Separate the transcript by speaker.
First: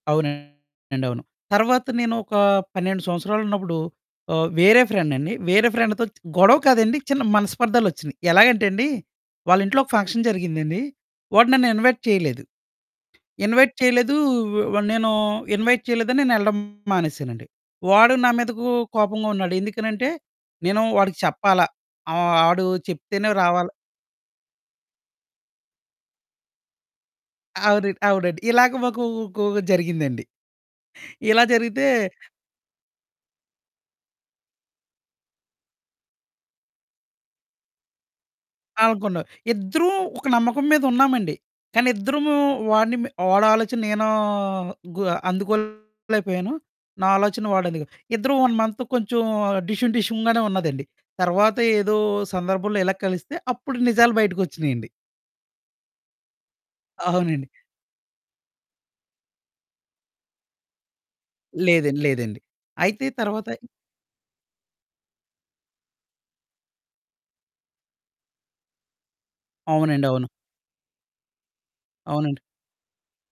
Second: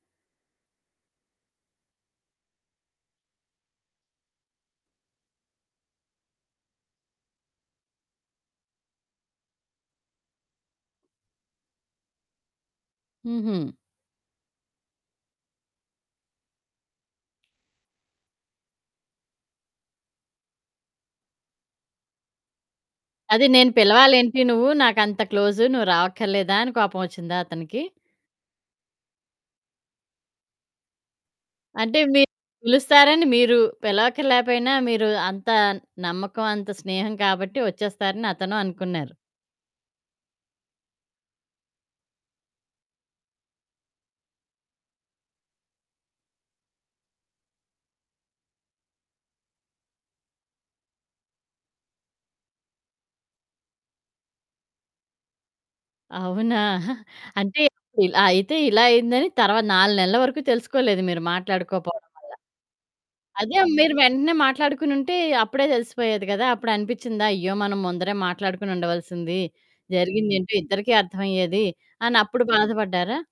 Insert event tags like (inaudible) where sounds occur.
Speaker 1: అవునండి. అవును. తర్వాత నేనొకా 12 సంవత్సరాలున్నప్పుడు ఆహ్, వేరే ఫ్రెండండి, వేరే ఫ్రెండతో చ్ గొడవ కాదండి, చిన్న మనస్పర్ధాలొచ్చినియి. ఎలాగంటెండి, వాళ్ళింట్లో ఒక ఫంక్షన్ జరిగిందండి. వాడు నన్ను ఇన్వైట్ చెయలేదు.
Speaker 2: హుహు.
Speaker 1: ఇన్వైట్ చెయలేదూ, వ నేనూ ఇన్వైట్ చెయలేదని నేనెళ్ళడం మానేశానండి. వాడు నా మీదకూ కోపంగా ఉన్నాడు. ఎందుకనంటే, నేను వాడికి చెప్పాల, ఆహ్, ఆడూ చెప్తేనే
Speaker 2: అది నేను
Speaker 1: రావాలా
Speaker 2: పిలవాలేంటి, నువ్వు నాకంత క్లోజు, నువ్వు రావక్కర్లేదా? అని కోపమొచ్చిందా అతనికి.
Speaker 1: అవునండి. అవునండి. ఇలాగ మాకూ గోవ్ జరిగిందండి. ఇలా జరిగితే
Speaker 2: అంటే, మీరు పిలుస్తారని మీరు, పిలవక్కర్లేపోయినా, మీరూ అంత నమ్మకవంత స్నేహం కాబట్టి, ఒచ్చేస్తారని అతను అనుకున్నారు.
Speaker 1: అనుకున్నాం. ఇద్దరూం ఒక నమ్మకం మీదున్నామండి, కానిద్దరమూ వాడిని మె వాడాలోచన నేనూ గు అందుకోలేకపోయాను. నా ఆలోచన వాడందుగొ ఇద్దరం 1 మంత్ కొంచం డిషుం డిషుంగానే ఉన్నదండి. తర్వాత ఏదో సందర్భంలో ఇలాగ కలిస్తే, అప్పుడు నిజాలు బయటికొచ్చినియండి.
Speaker 2: అవునా! (giggles)
Speaker 1: అవునండి.
Speaker 2: అంటే, అప్పుడిల్ అయితే ఇలా అయిందని, తర్వాత నాలునెల్ల వరకు తెలుసుకోలేదు మీరు
Speaker 1: లేదండి.
Speaker 2: మాట్లాడుకోపోడం వల్ల.
Speaker 1: లేదండి. అయితే తర్వాత
Speaker 2: అదే మీరు వెంటనే మాట్లాడుకునుంటే, అప్పుడే తెలిసిపోయేది గదా! అప్పుడు అనిపిచ్చిందా, అయ్యో! మనం ముందరే మాట్లాడుకొనుండవలసింది,
Speaker 1: అవునండవును.
Speaker 2: జరిగిందేంటో ఇద్దరికీ అర్థవయ్యేది
Speaker 1: అవునండి.
Speaker 2: అనప్పుడు బాధపడ్డారా?